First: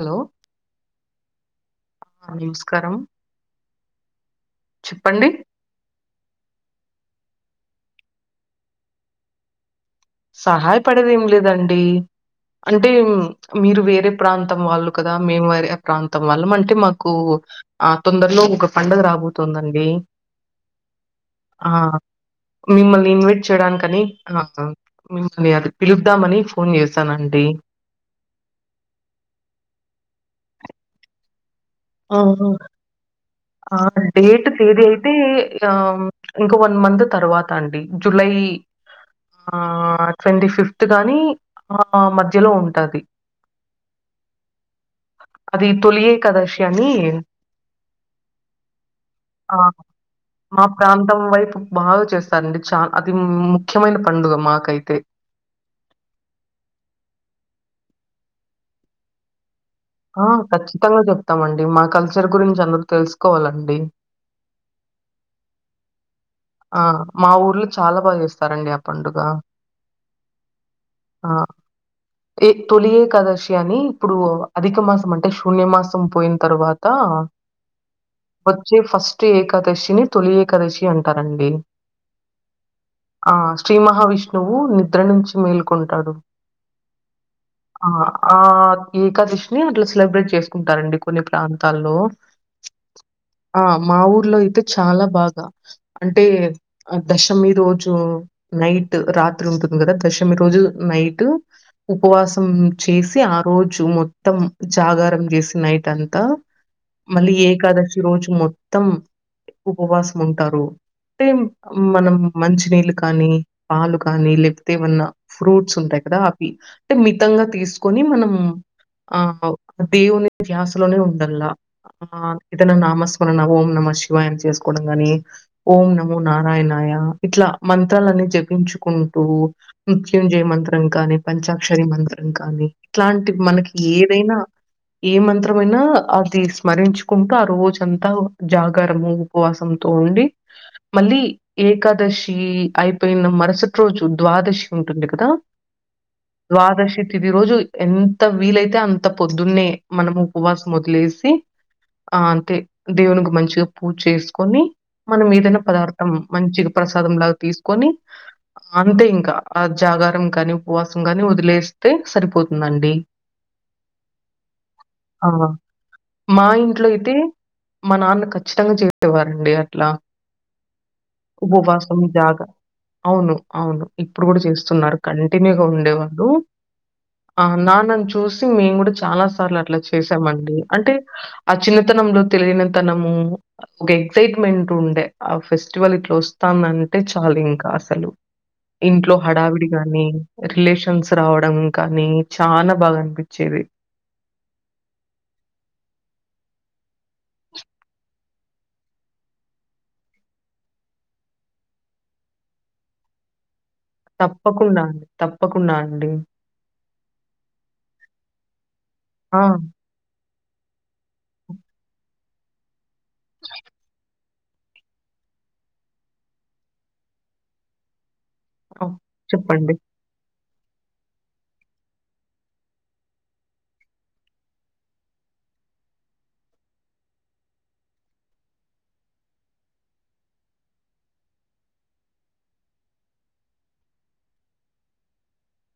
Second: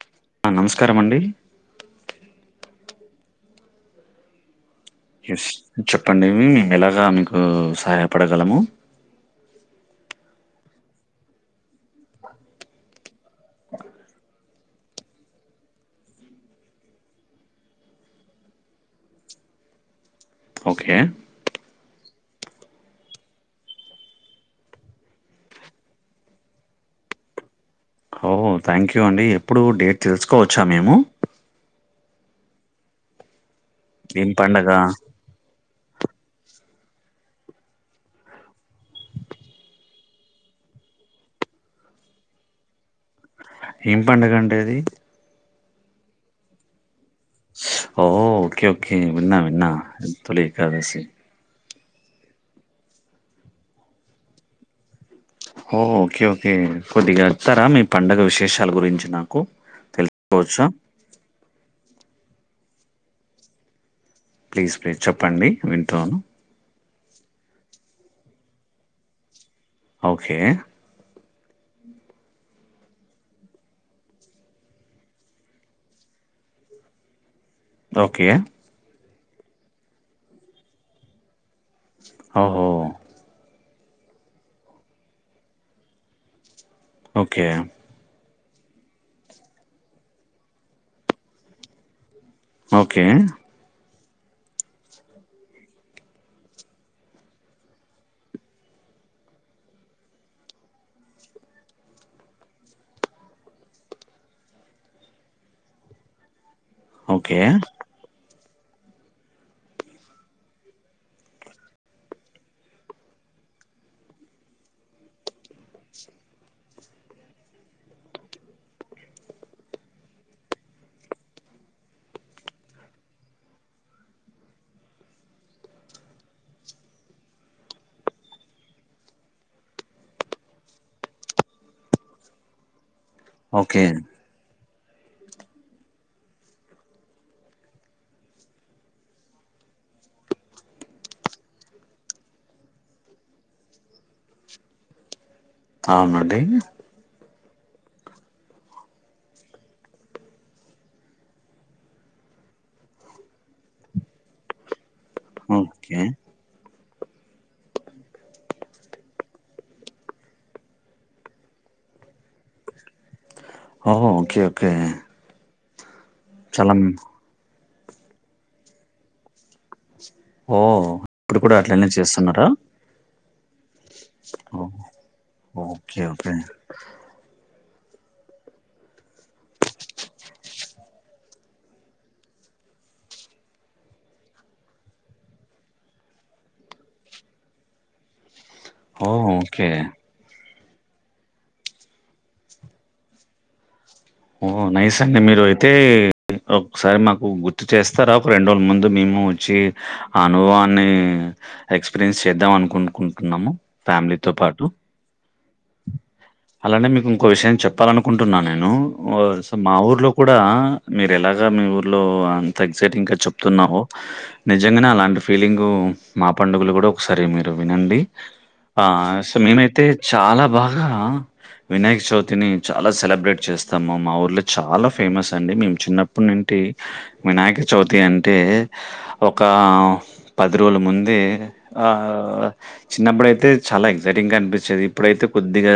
Hello ఆ నమస్కారమండి నమస్కారం చెప్పండి. ఎస్ చెప్పండి మేము ఎలాగా మీకు సహాయపడగలము సహాయపడేది ఏం లేదండి అంటే మీరు వేరే ప్రాంతం ప్రాంతం వాళ్ళు కదా మేము వేరే ప్రాంతం వాళ్ళం అంటే మాకు ఆ తొందరలో ఒక పండగ రాబోతుందండి ఓకే ఆ మిమ్మల్ని ఇన్వైట్ చేయడానికని నా మిమ్మల్ని అది పిలుదామని ఫోన్ చేసానండి అ ఓ థ్యాంక్ యూ అండి ఎప్పుడు డేట్ తెలుసుకోవచ్చా మేము ఆ ఆ ఏం డేట్ పండగ తేది అయితే ఆ ఇంకా వన్ మంత్ తర్వాత అండి జులై ఆ ట్వంటీ ఫిఫ్త్ గాని ఆ మధ్యలో ఉంటది ఏం పండగ అండి అది అది తొలి ఏకాదశి అని ఓ ఓకే ఓకే విన్నా ఆ! విన్నా తొలి ఏకాదశి మా ప్రాంతం వైపు బాగా చేస్తారండి చాల అది ముఖ్యమైన పండుగ మాకైతే ఓ ఓకే ఓకే కొద్దిగా చెప్తారా మీ పండుగ విశేషాల గురించి నాకు ఆ తెలుసుకోవచ్చా ఖచ్చితంగా చెప్తామండి మా కల్చర్ గురించి అందరు తెలుసుకోవాలండి ప్లీజ్ ప్లీజ్ చెప్పండి వింటాను ఆ మా ఊర్లో చాలా బాగా చేస్తారండి ఆ పండుగ ఓకే ఆ ఏ తొలి ఏకాదశి అని ఇప్పుడు అధిక మాసం అంటే శూన్య మాసం పోయిన తర్వాత ఓకే వచ్చే ఫస్ట్ ఏకాదశిని తొలి ఏకాదశి అంటారండి ఓహో ఆ శ్రీ మహావిష్ణువు నిద్ర నుంచి మేల్కొంటాడు ఓకే ఆ ఆ ఏకాదశిని అట్లా సెలబ్రేట్ చేసుకుంటారండి కొన్ని ప్రాంతాల్లో ఓకే ఆ మా ఊర్లో అయితే చాలా బాగా అంటే ఆ దశమి రోజు నైట్ రాత్రి ఉంటుంది కదా దశమి రోజు నైట్ ఉపవాసం చేసి ఆ రోజు మొత్తం జాగారం చేసి నైట్ అంతా మళ్ళీ ఓకే ఏకాదశి రోజు మొత్తం ఉపవాసం ఉంటారు అంటే మనం మంచినీళ్ళు కానీ పాలు కానీ లేకపోతే ఏమన్నా ఫ్రూట్స్ ఉంటాయి కదా ఆపి అంటే మితంగా తీసుకొని మనం అహోదేవుని ధ్యాసులోనే ఉండల్లా ఆ ఇతను నామస్మరణ ఓం నమ శివాయ చేసుకోవడం గాని ఓం నమో నారాయణాయ ఇట్లా మంత్రాలన్నీ జపించుకుంటూ మృత్యుంజయ మంత్రం కానీ పంచాక్షరి మంత్రం కానీ ఇట్లాంటి మనకి ఓకే ఏదైనా ఏ మంత్రంమయినా అది స్మరించుకుంటూ ఆ రోజంతా జాగరము ఉపవాసంతో ఉండి మళ్ళీ ఏకాదశి అయిపోయిన మరుసటి రోజు ద్వాదశి ఉంటుంది కదా అవునండి ద్వాదశీ ఇది రోజు ఎంత వీలైతే అంత పొద్దున్నే మనము ఉపవాసం మొదిలేసి ఆ అంటే దేవునికి మంచిగా పూజ చేసుకొని మనం ఏదైనా ఓకే. పదార్థం మంచిగా ప్రసాదం లాగా తీసుకొని అంతే ఇంకా ఆ జాగారం గాని ఉపవాసం గాని వదిలేస్తే సరిపోతుందండి ఓహో ఓకే ఓకే ఆ మా చాలా మ్ ఇంట్లో అయితే మా నాన్న ఖచ్చితంగా చేసేవారండి అట్లా ఓ ఉపవాసం జాగా అవును అవును ఇప్పుడు కూడా ఓహ్! చేస్తున్నారు కంటిన్యూగా ఓకే. ఉండేవాళ్ళు ఓకే. ఆ నాన్నని చూసి మేము కూడా చాలా సార్లు అట్లా చేసామండి అంటే ఆ చిన్నతనంలో తెలియనితనము ఒక ఎక్సైట్మెంట్ ఉండే ఆ ఫెస్టివల్ ఇట్లా వస్తాందంటే చాలు ఇంకా అసలు ఇంట్లో ఓహ్! హడావిడి ఓకే. గాని రిలేషన్స్ రావడం కానీ చాలా బాగా అనిపించేది ఓ నైస్ అండి మీరు అయితే ఒకసారి మాకు గుర్తు చేస్తారా ఒక రెండు రోజుల ముందు మేము చ్చి ఆ అనుభవాన్ని ఎక్స్పీరియన్స్ చేద్దాం అనుకున్ కుంటున్నాము తప్పకుండా తప్పకుండా అండి అలానే మీకు ఇంకో విషయం చెప్పాలనుకుంటున్నా నేను ఆ! మా ఊర్లో కూడా మీరు ఎలాగా మీ ఊర్లో అంత ఎక్సైటింగ్ గా చెప్తున్నావో నిజంగానే అలాంటి ఫీలింగు మా పండుగలు కూడా ఒకసారి మీరు వినండి ఆ సమయం అయితే చాలా బాగా వినాయక చవితిని చాలా సెలబ్రేట్ చేస్తాము మా ఊర్లో చాలా ఫేమస్ అండి మేము చిన్నప్పటి నుండి వినాయక చవితి అంటే ఒక పది రోజుల ముందే ఆ చిన్నప్పుడయితే చాలా ఎక్సైటింగ్ గా అనిపించేది ఇప్పుడైతే కొద్దిగా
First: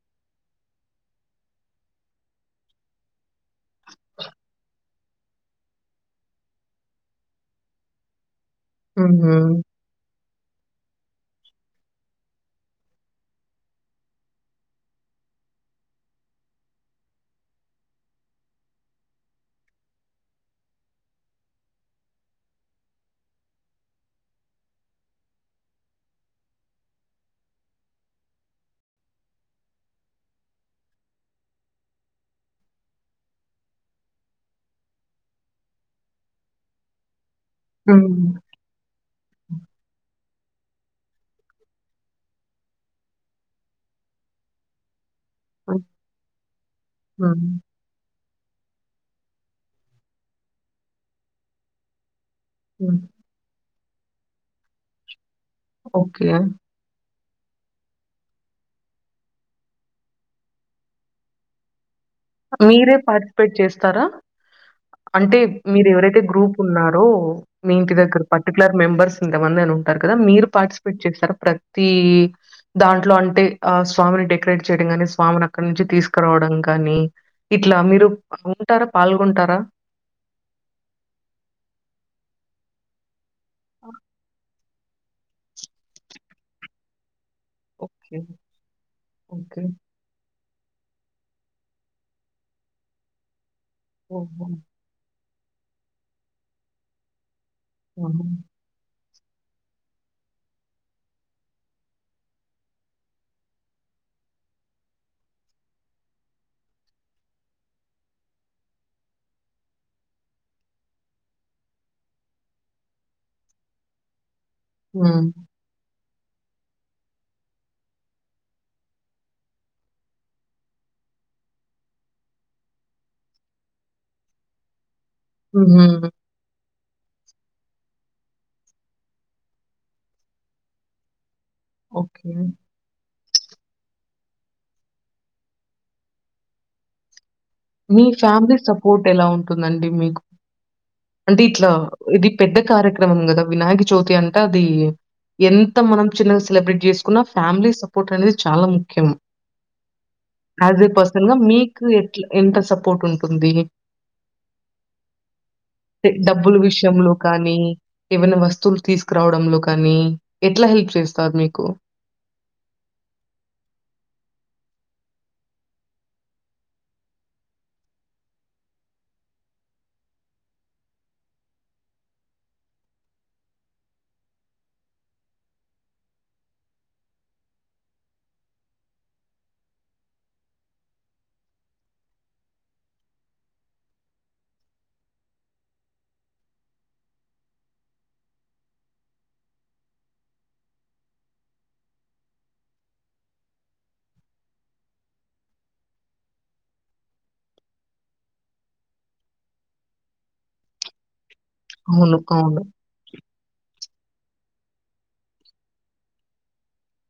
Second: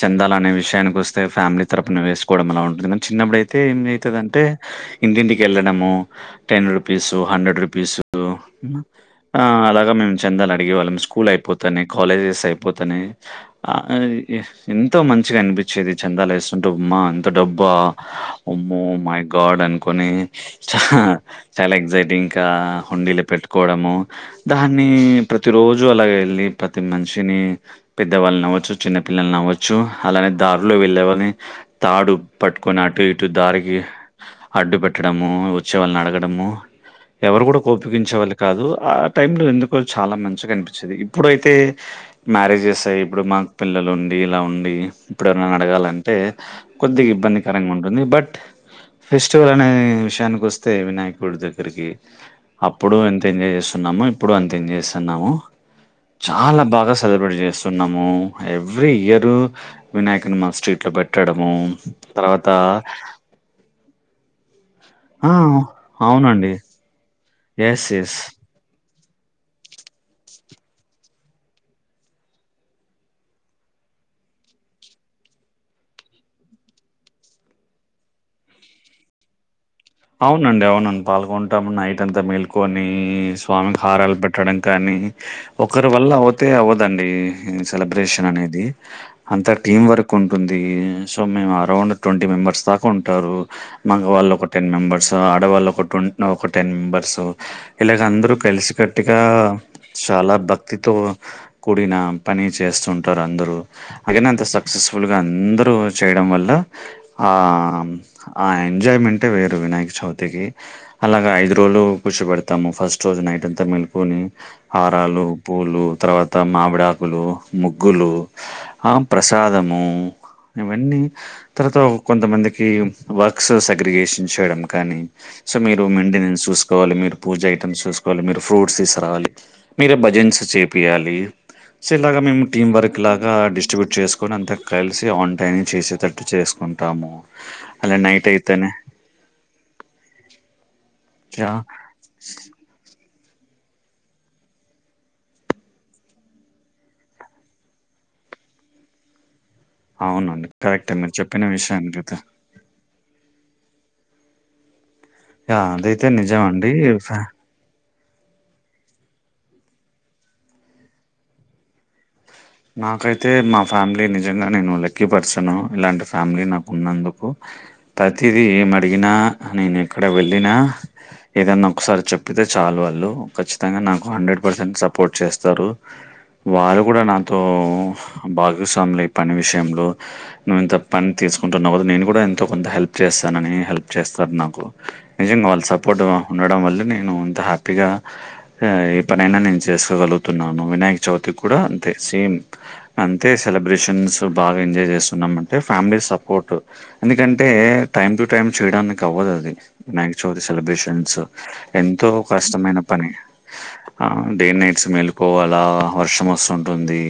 చెందాలనే విషయానికి వస్తే ఫ్యామిలీ తరపున వేసుకోవడం అలా ఉంటుంది కానీ చిన్నప్పుడు అయితే ఏం అవుతుందంటే ఇంటింటికి వెళ్ళడము టెన్ రుపీసు హండ్రెడ్ రుపీసు హుహు. ఆ అలాగే ఇగ మేము చెందాలు అడిగేవాళ్ళం స్కూల్ అయిపోతానే కాలేజెస్ అయిపోతానే ఆ ఇ ఆ ఎంతో మంచిగా అనిపించేది చందాలు వేస్తుంటే అమ్మా ఎంత డబ్బా అమ్మో మై గాడ్ అని కొని చా చాలా ఎక్సైటింగ్ గా హుండీలు పెట్టుకోవడము దాన్ని ప్రతి రోజు అలాగ వెళ్ళి ప్రతి మనిషిని పెద్దవాళ్ళని కావొచ్చు చిన్న పిల్లలు కావ్వచ్చు చ్చు అలానే దారిలో వెళ్ళే వాని తాడు పట్టుకొని అటు ఇటు దారికి అడ్డు పెట్టడము వచ్చే వాళ్ళని అడగడము ఎవరు కూడా కోపగించే హ్మ్. వాళ్ళు కాదు ఆ టైంలో ఎందుకో చాలా మంచిగా అనిపించేది ఇప్పుడైతే మ్యారేజెస్ అయి ఇప్పుడు మాకు పిల్లలు ఉండి ఇలా అవును ఉండి ఇప్పుడు ఎవరినన్న అడగాలంటే కొద్దిగా హ్మ్. ఇబ్బందికరంగా ఉంది బట్ ఫెస్టివల్ అనే విషయానికి వస్తే వినాయకుడి దగ్గరికి. అప్పుడు హ్మ్. అంత ఎంజాయ్ చేస్తున్నాము ఇప్పుడు అంత ఎంజాయ్ చేస్తున్నాము. ఓకే. చాలా బాగా సెలబ్రేట్ చేస్తున్నాము ఎవ్రీ ఇయర్ వినాయకుని మా స్ట్రీట్ లో పెట్టడము తర్వాత మీరే పార్టిసిపేట్ చేస్తారా ఆ అంటే మీరు ఎవరైతే అవునండి గ్రూప్ ఉన్నారో మీ ఎస్ ఇంటి ఎస్ దగ్గర ప పర్టికలర్ మెంబర్స్ ఇంతమంది అని ఉంటారు కదా మీరు పార్టిసిపేట్ చేస్తారు ప్రతి దాంట్లో అంటే ఆ స్వామిని డెకరేట్ చేయడం కానీ స్వామిని అక్కడ నుంచి తీసుకురావడం గాని ఇట్లా మీరు ఉంటారా పాల్గొంటారా అవునండి అవునండి పాల్గొంటాము నైట్ అంతా మేల్కొని స్వామికి ఆ! హారాలు పెట్టడానికి. కానీ ఒకరి వల్ల అవుతే అవ్వడండి ఈ ఓకే. సెలబ్రేషన్ అనేది అంత ఓకే. టీం వర్క్ కుంటుంది సో మేము అరౌండ్ ట్వంటీ మెంబర్స్ దాకా ఉంటారు మంగళ వాళ్ళు ఒక ఓహో! టెన్ మెంబర్స్ ఆడవాళ్ళు ఒకటి ట్వ ఒక టెన్ మెంబర్స్ ఇలాగ ఆహా! అందరు కలిసి కట్టుగా చాలా భక్తితో కూడిన పని చేస్తుంటారు అందరూ అయిన అంత సక్సెస్ఫుల్ గా అందరు చేయడం వల్ల ఆ ఆ ఎంజాయిమెంట్ వేరు వినాయక చవితికి అలాగ ఐదు రోజులు కూర్చో పెడతాము ఫస్ట్ రోజు నైట్ అంతా మెలుకొని హారాలు. హ్మ్. పూలు తర్వాత మామిడాకులు ముగ్గులు. ఆ ప్రసాదము ఇవన్నీ తర్వాత కొంతమందికి వర్క్స్ సగ్రిగేషన్ చేయడం కానీ సో మీరు హుహు. మెంటనెన్స్ చూసు సుకోవాలి మీరు పూజ ఐటమ్స్ చూసుకోవాలి మీరు ఫ్రూట్స్ తీసురావాలి మీరే భజన్స్ చేపియాలి సేమ్ లాగ ఓకే. మేము టీమ్ వర్కు ఇలాగా డిస్ట్రిబ్యూట్ చేసుకొని అంత కలిసి ఆన్ టైమ్ చేసేటట్టు చేసుకుంటాము. అలా మీ నైట్ ఫ్యామిలీ అయితేనే సపోర్ట్ ఎలా ఉంటుందండి మీకు అంటే యా ఇట్లా ఇది పెద్ద కార్యక్రమం కదా వినాయక చవితి అంటే అది ఎంత మనం చిన్నగా సెలబ్రేట్ చేసుకున్నా ఫ్యామిలీ సపోర్ట్ అనేది చాలా ముఖ్యం అవునండి యాస్ ఎ కరెక్టే మీరు పర్సన్ గా చెప్పిన మీకు విషయం అయితే ఎట్లా ఎంత సపోర్ట్ ఉంటుంది యా అదైతే నిజం డబ్బులు విషయంలో అండి. కానీ ఏవైనా వస్తువులు తీసుకురావడంలో కానీ ఎట్ల హెల్ప్ చేస్తారు మీకు నాకైతే మా ఫ్యామిలీ నిజంగా నేను లక్కీ పర్సను ఇలాంటి ఫ్యామిలీ నాకు ఉన్నందుకు ప్రతిదీ ఏం అడిగినా నేను ఎక్కడ వెళ్ళినా ఏదన్న ఒకసారి చెప్పితే చాలు వాళ్ళు ఖచ్చితంగా నాకు హండ్రెడ్ పర్సెంట్ సపోర్ట్ చేస్తారు వాళ్ళు కూడా నాతో భాగస్వాములు ఈ పని విషయంలో నువ్వు ఇంత పని తీసుకుంటున్నావు కదా నేను కూడా ఎంతో కొంత హెల్ప్ చేస్తానని హెల్ప్ చేస్తారు నాకు నిజంగా వాళ్ళ సపోర్ట్ ఉండడం వల్లే నేను ఇంత హ్యాపీగా ఆ ఏ పనైనా నేను చేసుకోగలుగుతున్నాను వినాయక చవితి కూడా అంతే సేమ్ అంతే సెలబ్రేషన్స్ బాగా ఎంజాయ్ చేస్తున్నాం అంటే ఫ్యామిలీ సపోర్ట్ ఎందుకంటే టైమ్ టు టైమ్ చేయడానికి అవ్వదు అది వినాయకచవితి సెలబ్రేషన్స్ ఎంతో అవును. అవును. కష్టమైన పని ఆ డే నైట్స్ మేలిపోవాల వర్షం వస్తున్ టుంది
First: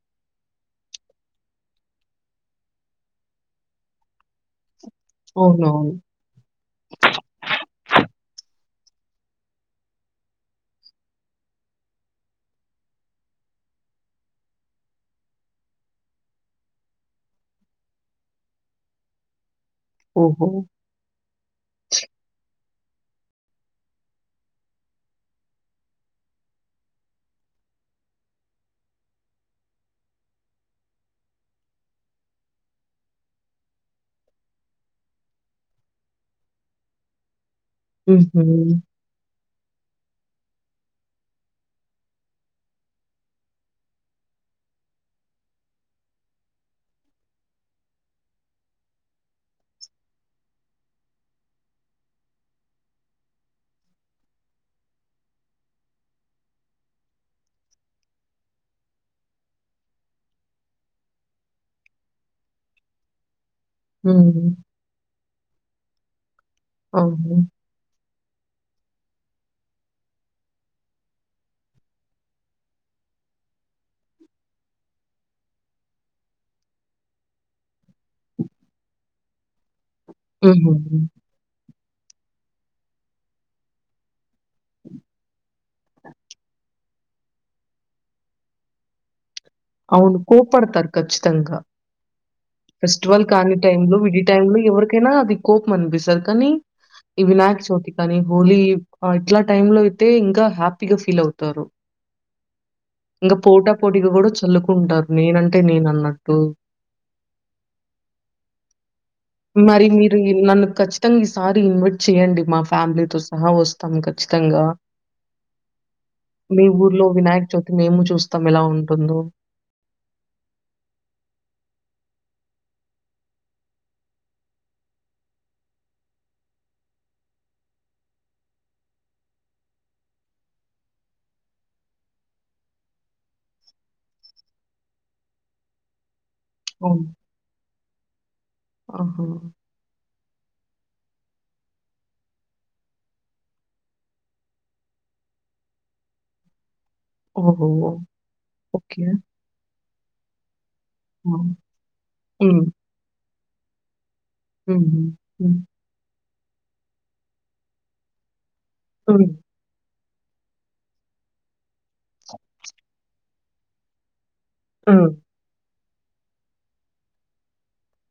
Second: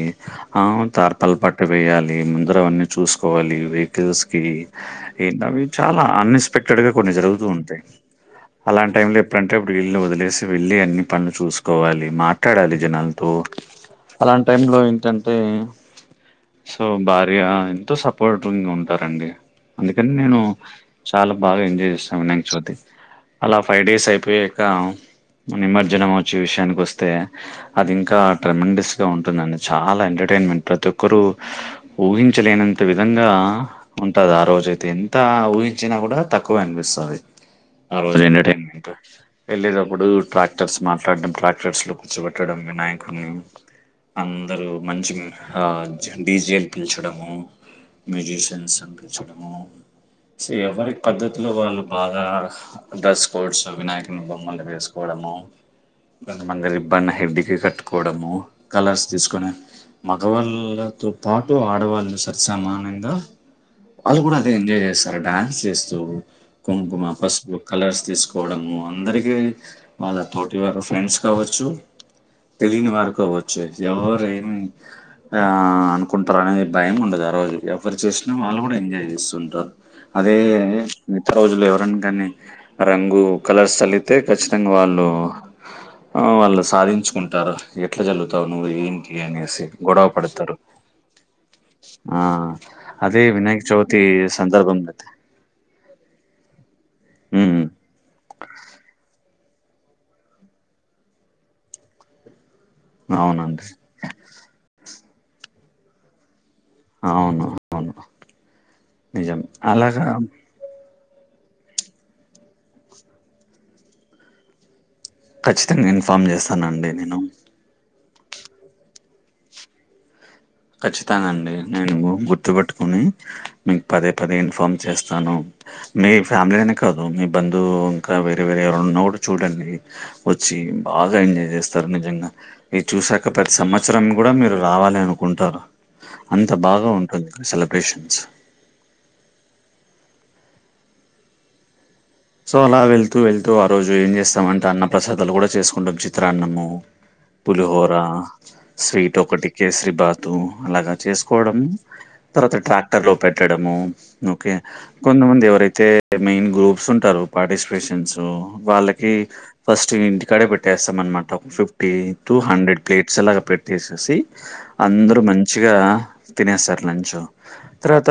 అవును తార్పాల పట్టు వెయ్యాలి ముందర అవన్నీ చూసుకోవాలి వెహికల్స్ కి ఏంటి అవి అవునవును. చాలా అన్ఎక్స్పెక్టెడ్ గా కొన్ని జరుగుతూ ఉంటాయి అలాంటి టైం లో ఎప్పుడంటే అప్పుడు ఇల్లు వదిలేసి వెళ్ళి అన్ని పనులు చూసుకోవాలి మా ట్లాడాలి జనాలతో అలాంటి టైం లో ఏంటంటే సో భార్య ఎంతో సపోర్టిగ ఉంటారండి అందుకని నేను ఓహో! చాలా బాగా ఎంజాయ్ చేస్తాం వినాయక చవితి అలా ఫైవ్ డేస్ అయిపోయాక నిమజ్జనం వచ్చి విషయానికి వస్తే అది ఇంకా ట్రెమిస్ గా ఉంటుందండి చాలా ఎంటర్టైన్మెంట్ ప్రతి ఒక్కరు ఊహించలేనంత విధంగా ఉంటది ఆ రోజు అయితే ఎంత ఊహించినా కూడా తక్కువె అనిపిస్తది ఆ రోజు హుహు. ఎంటర్టైన్మెంట్ వెళ్ళేటప్పుడు ట్రాక్టర్స్ మాట్లాడడం ట్రాక్టర్స్ లో కూర్చోబెట్టడం వినాయకున్నీ అందరుూ మంచి ఆ జండేస్జి పిల్చడము మ్యూజిషియన్స్ నీ పిలచడము సీ ఎవరి పద్ధతిలో వాళ్ళు బాగా డ్రెస్ కోడ్స్ వినాయకుని బొమ్మలు వేసుకోవడము కొంతమంది రిబ్బన్ హెడ్డికి కట్టుకోవడము కలర్స్ తీసుకొని మగవాళ్ళతో పాటు ఆడవాళ్ళు సరి సమానంగా వాళ్ళు కూడా అదే హ్మ్. ఎంజాయ్ చేస్తారు డాన్స్ చేస్తూ కుంకుమ అవును. పసుపు కలర్స్ తీసుకోవడము అందరికిీ వాళ్ళ తోటి వారు ఫ్రెండ్స్ కావచ్చు తెలియని వారు కావచ్చు ఎవరు ఏమి ఆ అనుకుంటున్నా భయం ఉండదు ఆ రోజు ఎవరు చూసినా వాళ్ళు కూడా ఎంజాయ్ చేస్తుంటారు అదే హుహు. మిగత రోజులు ఎవరైనా కానీ రంగు కలర్స్ చలి తే ఖచ్చితంగా వాళ్ళు వాళ్ళు సాధించుకుంటారు ఎట్ల జల్లు తావు ఏంటి అనేసి గొడవ అవును పడతారు. కోపడతారు ఖచ్చితంగా ఆ అదే ఫెస్టివల్ కాని వినాయక టైం లో చవితి ఈ టైం లో సందర్భంలో ఎవరికైనా అది కోపమనిపిస్తాది కానీ ఈ వినాయక ఉమ్ చవితి కానీ హోలీ ఇట్లా టైమ్ లో అయితే ఇంకా హ్యాపీగా ఫీల్ అవుతారు ఇంకా అవునండి పోట పోటీగ కూడా చల్లుకుంటారు నేనంటే నేను అన్నట్టు అవును అవును నిజం మరి అలాగా మీరు నిన్ నన్ కచ్ మొత్తంగా ఈసారి ఇన్వైట్ చేయండి మా ఫ్యామిలీతో సహా వస్తాం ఖచ్చితంగా ఖచ్చితంగా ఇన్ఫామ్ మీ చేస్తానండి ఊర్లో నేను వినాయక చవితి మేము చూస్తాం ఎలా ఉంటుందో ఖచ్చితంగాండి నేను గుర్తుపెట్టుకుని మీకు పదే పదే ఇన్ఫామ్ చేస్తాను మీ ఫ్యామిలీ అనే కాదు మీ బంధువు ఇంకా వేరే వేరే ఎవరన్న ఉన్న చూడండి వచ్చి బాగా ఎంజాయ్ చేస్తారు నిజంగా ఇ చూసాక ప్రతి సంవత్సరం కూడా మీరు రావాలను కుంటారు అంత బాగా ఉంటుంది సెలబ్రేషన్స్ ఆహో సో అలా వెళ్తూ వెళ్తూ ఆ రోజు ఏం చేస్తాం అంట అన్న ప్రసాదాలు కూడా చేసుకుంటాం చిత్రాన్నము ఓహో! పులిహోర ఓకే. స్వీట్ ఒకటి కేసరి బాతు అలాగా ఆ! చేసుకోవడము తర్వాత హ్మ్. ట్రాక్టర్ లో పెట్టడము ఓకే హుహు. కొంతమంది హ్మ్. ఎవరైతే మెయిన్ గ్రూప్స్ ఉంటారు పార్టిసిపేషన్స్ వాళ్ళ కి హ్మ్. ఫస్ట్ ఇంటికడే పెట్టేస్తాం అనమాట ఫిఫ్టీ టూ హండ్రెడ్ ప్లేట్స్ లా పె తీసేసి హ్మ్. అందరు మంచిగా తినేస్తారు లంచ్ తర్వాత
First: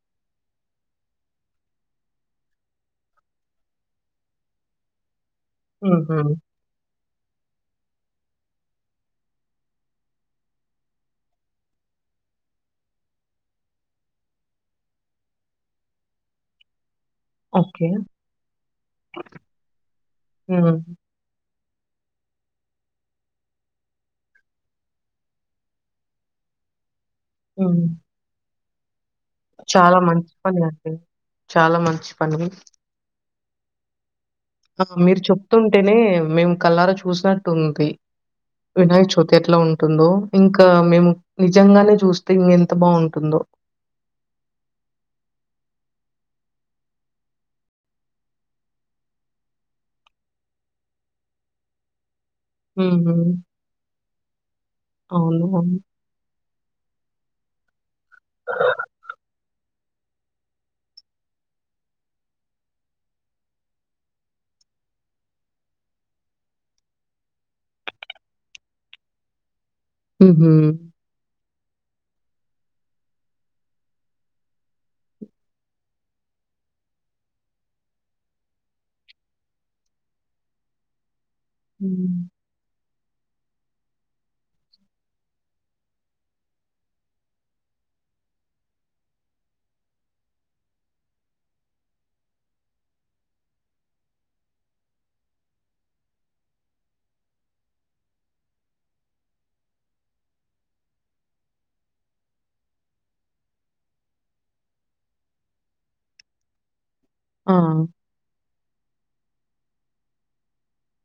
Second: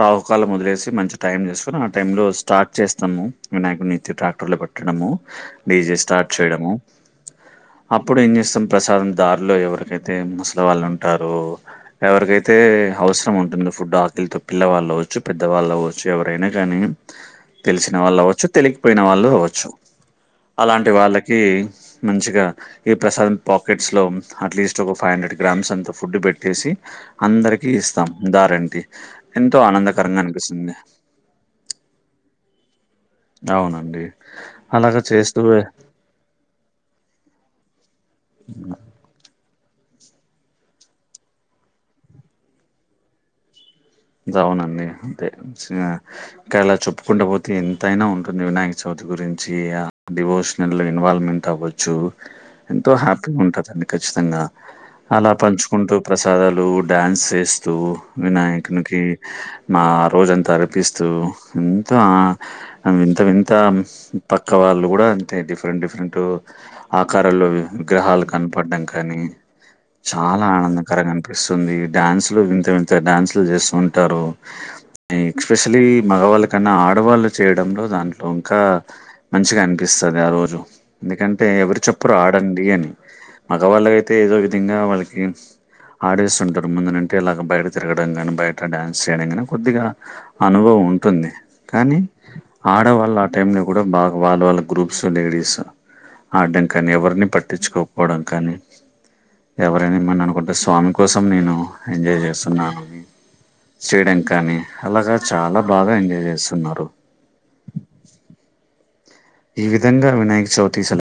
రాహుకాలం వదిలేసి మంచి టైం చుసుకుని ఆ టైమ్ లో స్టార్ట్ చేస్తాము వినాయకుడిని ఎత్తి ట్రాక్టర్ లో పెట్టడము డీజే స్టార్ట్ హుహు. చేయడము అప్పుడు ఏం చేస్తాం ప్రసాదం దారిలో ఎవరికైతే ముసలి వాళ్ళు ఉంటారో ఎవరికైతే అవసరం ఉంటుందో ఫుడ్ ఆకలితో పిల్లవాళ్ళవచ్చు పెద్దవాళ్ళువచ్చు ఎవరైనా కానీ ఓకే. తెలిసిన వాళ్ళు అవ్వచ్చు తెలికపోయిన వాళ్ళు అవచ్చు హ్మ్. అలాంటి వాళ్ళకి మంచిగా ఈ ప్రసాదం పాకెట్స్ లో అట్లీస్ట్ ఒక ఫైవ్ హండ్రెడ్ గ్రామ్స్ అంతా ఫుడ్ పెట్టేసి అందరికీ హ్మ్. ఇస్తాం దారంటి ఎంతో చాలా ఆనందకరంగా మంచి పని అనిపిస్తుంది అండి. చాలా మంచి పని అవునండి ఆ అలాగా మీరు చేస్తూ చెప్తుంటేనే మేము కళ్లార చూసినట్టు ఉంది వినాయక చవితి ఎట్ల ఉంటుందో ఇంకా మేము నిజంగానే చూస్తే ఇంగెంత బాగుంటుందో జవునండి అంటే చ ఇంక అలా చెప్పుకుంట పోతే ఎంతైనా ఉంటుంది వినాయక చవితి గురించి ఆ డివోషన్ దాంట్లో ఇన్వాల్వ్మెంట్ అవ్వచ్చు ఎంతో హుహు. హ్యాపీగా ఉంటుందండి ఖచ్చితంగా అలా అవును. అవును. పంచుకుంటూ ప్రసాదాలు డ్యాన్స్ చేస్తూ వినాయకునికి మా రోజంతా అనిపిస్తూ ఎంతో వింత వింత పక్క వాళ్ళు కూడా అంటే డిఫరెంట్ డిఫరెంట్ ఆకారంలో విగ్రహాలు కనపడడం కానీ చాలా హుహు. ఆనందకరంగా అనిపిస్తుంది డ్యాన్సు లు వింత వింత డ్యాన్సులు చేస్తు ఉంటారు ఎక్స్పెషలీ మగవాళ్ళకన్నా ఆడవాళ్ళు చేయడంలో దాంట్లో ఇంకా మంచిగా అనిపిస్తది ఆ రోజు ఎందుకంటే ఎవరు చప్పురు హ్మ్. ఆడండి అని మగవాళ్ళయితే ఏదో విధంగా వాళ్ళకి ఆడేస్తుంటారు ముందనంటే ఇలాగా బయట తిరగ చూడడం కానీ బయట డాన్స్ చేయడం కానీ కొద్దిగా అనుభవం ఉంటుంది కానీ ఆడవాళ్ళు ఆ టైమ్ లో కూడా బాగా వాళ్ళ వాళ్ళ గ్రూప్స్ లేడీస్ ఆడడం కానీ ఎవరిని పట్టించుకోకపోవడం కానీ ఎవరైనా ఏమైన అనుకుంటే స్వామి కోసం నేను ఎంజాయ్ చేస్తున్నాను చేయడా కానీ అలాగా చాలా బాగా ఎంజాయ్ చేస్తున్నారు ఆ ఈ విధంగా వినాయక్ చవితి